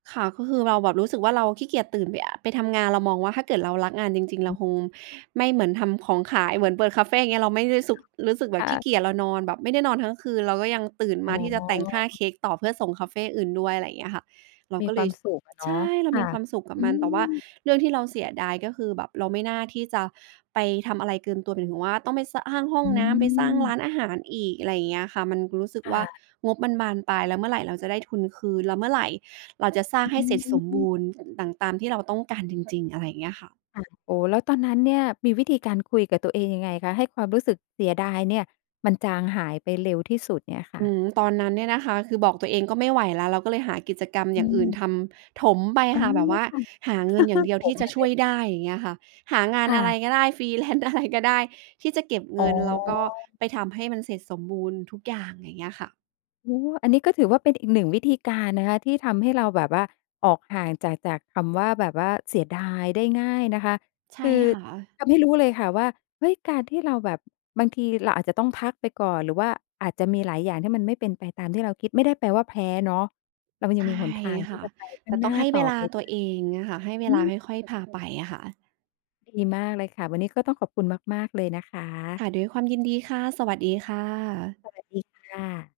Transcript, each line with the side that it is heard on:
right: ค่ะ ก็คือเราแบบรู้สึกว่า เราขี้เกียจตื่นไป อ่า ไปทำงาน เรามองว่า ถ้าเกิดเรารักงานจริง ๆ เร
left: ฮ
right: า
left: ึ
right: คงไม่เหมือนทำของขาย เหมือนเปิดคาเฟ่ อย่างเงี้ย เราไม่ได้ซุก รู้สึกแบ
left: ค
right: บ
left: ่
right: ขี้เ
left: ะ
right: กียจ เรานอนแบบไม่ได้นอนทั้งคืน เราก็ยังตื่น
left: อ
right: ม
left: ๋
right: า
left: อ
right: ที่จะแต่งหน้าเค้กต่อเพื่อส่งคาเฟ่อื่นด้วย อะไรอย่างเงี้ยค่ะ เรา
left: มี
right: ก็
left: ค
right: เล
left: วา
right: ย
left: ม
right: ช
left: สุขอะเนา
right: ใช
left: ะ
right: ่ เรา
left: ค่
right: มี
left: ะ
right: ความสุขกั
left: อ
right: บ
left: ื
right: มัน แต่ว่า
left: ม
right: เรื่องที่เราเสียดาย ก็คือแบบเราไม่น่าที่จะไปทำอะไรเกินตัว หมายถึงว่าต้องไป ส อ้างห้อ
left: อ
right: งน้ำ ไปสร้างร้
left: ืม
right: านอาหารอีก อะไรอย่างเงี้ยค่ะ มันคือรู้สึก
left: ค
right: ว่
left: ่
right: า
left: ะ
right: งบมันบานปลาย แล้วเมื่อไหร่เราจะได้ทุนคืน? แล้วเมื่อไหร่เราจะสร้างให
left: อ
right: ้
left: ื
right: เสร็จสมบ
left: อ
right: ูรณ์ต่าง ตามที่เราต้องการจริง ๆ? อะไรเงี้ยค่ะ
left: ค่ะ โอ้! แล้วตอนนั้นเนี่ยมีวิธีการคุยกับตัวเองยังไงคะ ให้ความรู้สึกเสียดายเนี่ยมันจางหายไปเร็วที่สุดเนี้ยค
right: อ
left: ่
right: ื
left: ะ?
right: ม ตอนนั้นเนี่ยนะคะ คือบอกตัวเองก็ไม่ไหวแล้ว เราก็เลยหากิจกรรม
left: อ
right: อ
left: ื
right: ย่างอื่น
left: ม
right: ทำถมไป
left: อ๋อ
right: ค่ะ แบบว่า
left: ค่ะ
right: หาเงินอย่างเดียว
left: ถ
right: ที่
left: ม
right: จ
left: ไ
right: ะ
left: ปเ
right: ช
left: ล
right: ่ว
left: ย
right: ยได้ อย่างเงี้ยค่ะ หางาน
left: ค่
right: อะไร
left: ะ
right: ก็ได้ ฟรีแลนซ์ อะไรก็ได้ที่จะเก็บเ
left: อ
right: ง
left: ๋
right: ิน แล้วก็
left: อ
right: ไปทำให้มันเสร็จสมบูรณ์ทุกอย่าง อย่างเงี้ยค่ะ
left: โอ้โฮ! อันนี้ก็ถือว่าเป็นอีก 1 วิธีการนะคะที่ทำให้เราแบบว่า ออกห่างจาก จากคำว่า แบบว่าเสียดายได้ง่ายนะคะ
right: ใช่
left: คือ
right: ค่ะ
left: ทำให้รู้เลยค่ะว่า เฮ้ย! การที่เราแบบ บางทีเราอาจจะต้องพักไปก่อน หรือว่าอาจจะมีหลายอย่างที่มันไม่เป็นไปตามที่เราคิด ไม่ได้แปลว่าแพ้เนาะ เราย
right: ใ
left: ั
right: ช
left: ง
right: ่
left: มีหนทางท
right: ค
left: ี่
right: ่ะ
left: จะไปข
right: แ
left: ้
right: ต
left: า
right: ่
left: งห
right: ต
left: น
right: ้
left: ้
right: อ
left: า
right: งให้
left: ต่
right: เว
left: อ
right: ลา
left: ไปไ
right: ต
left: ด
right: ั
left: ้
right: วเอง เงี้ยค่ะ ให้เว
left: อื
right: ลา
left: ม
right: ค่อย ๆ พาไปอะค่ะ
left: ดีมากเลยค่ะ วันนี้ก็ต้องขอบคุณมาก ๆ เลยนะค
right: ค
left: ะ
right: ่ะ ด้วยความยินดีค่ะ สวัสดีค่ะ
left: สวัสดีค่ะ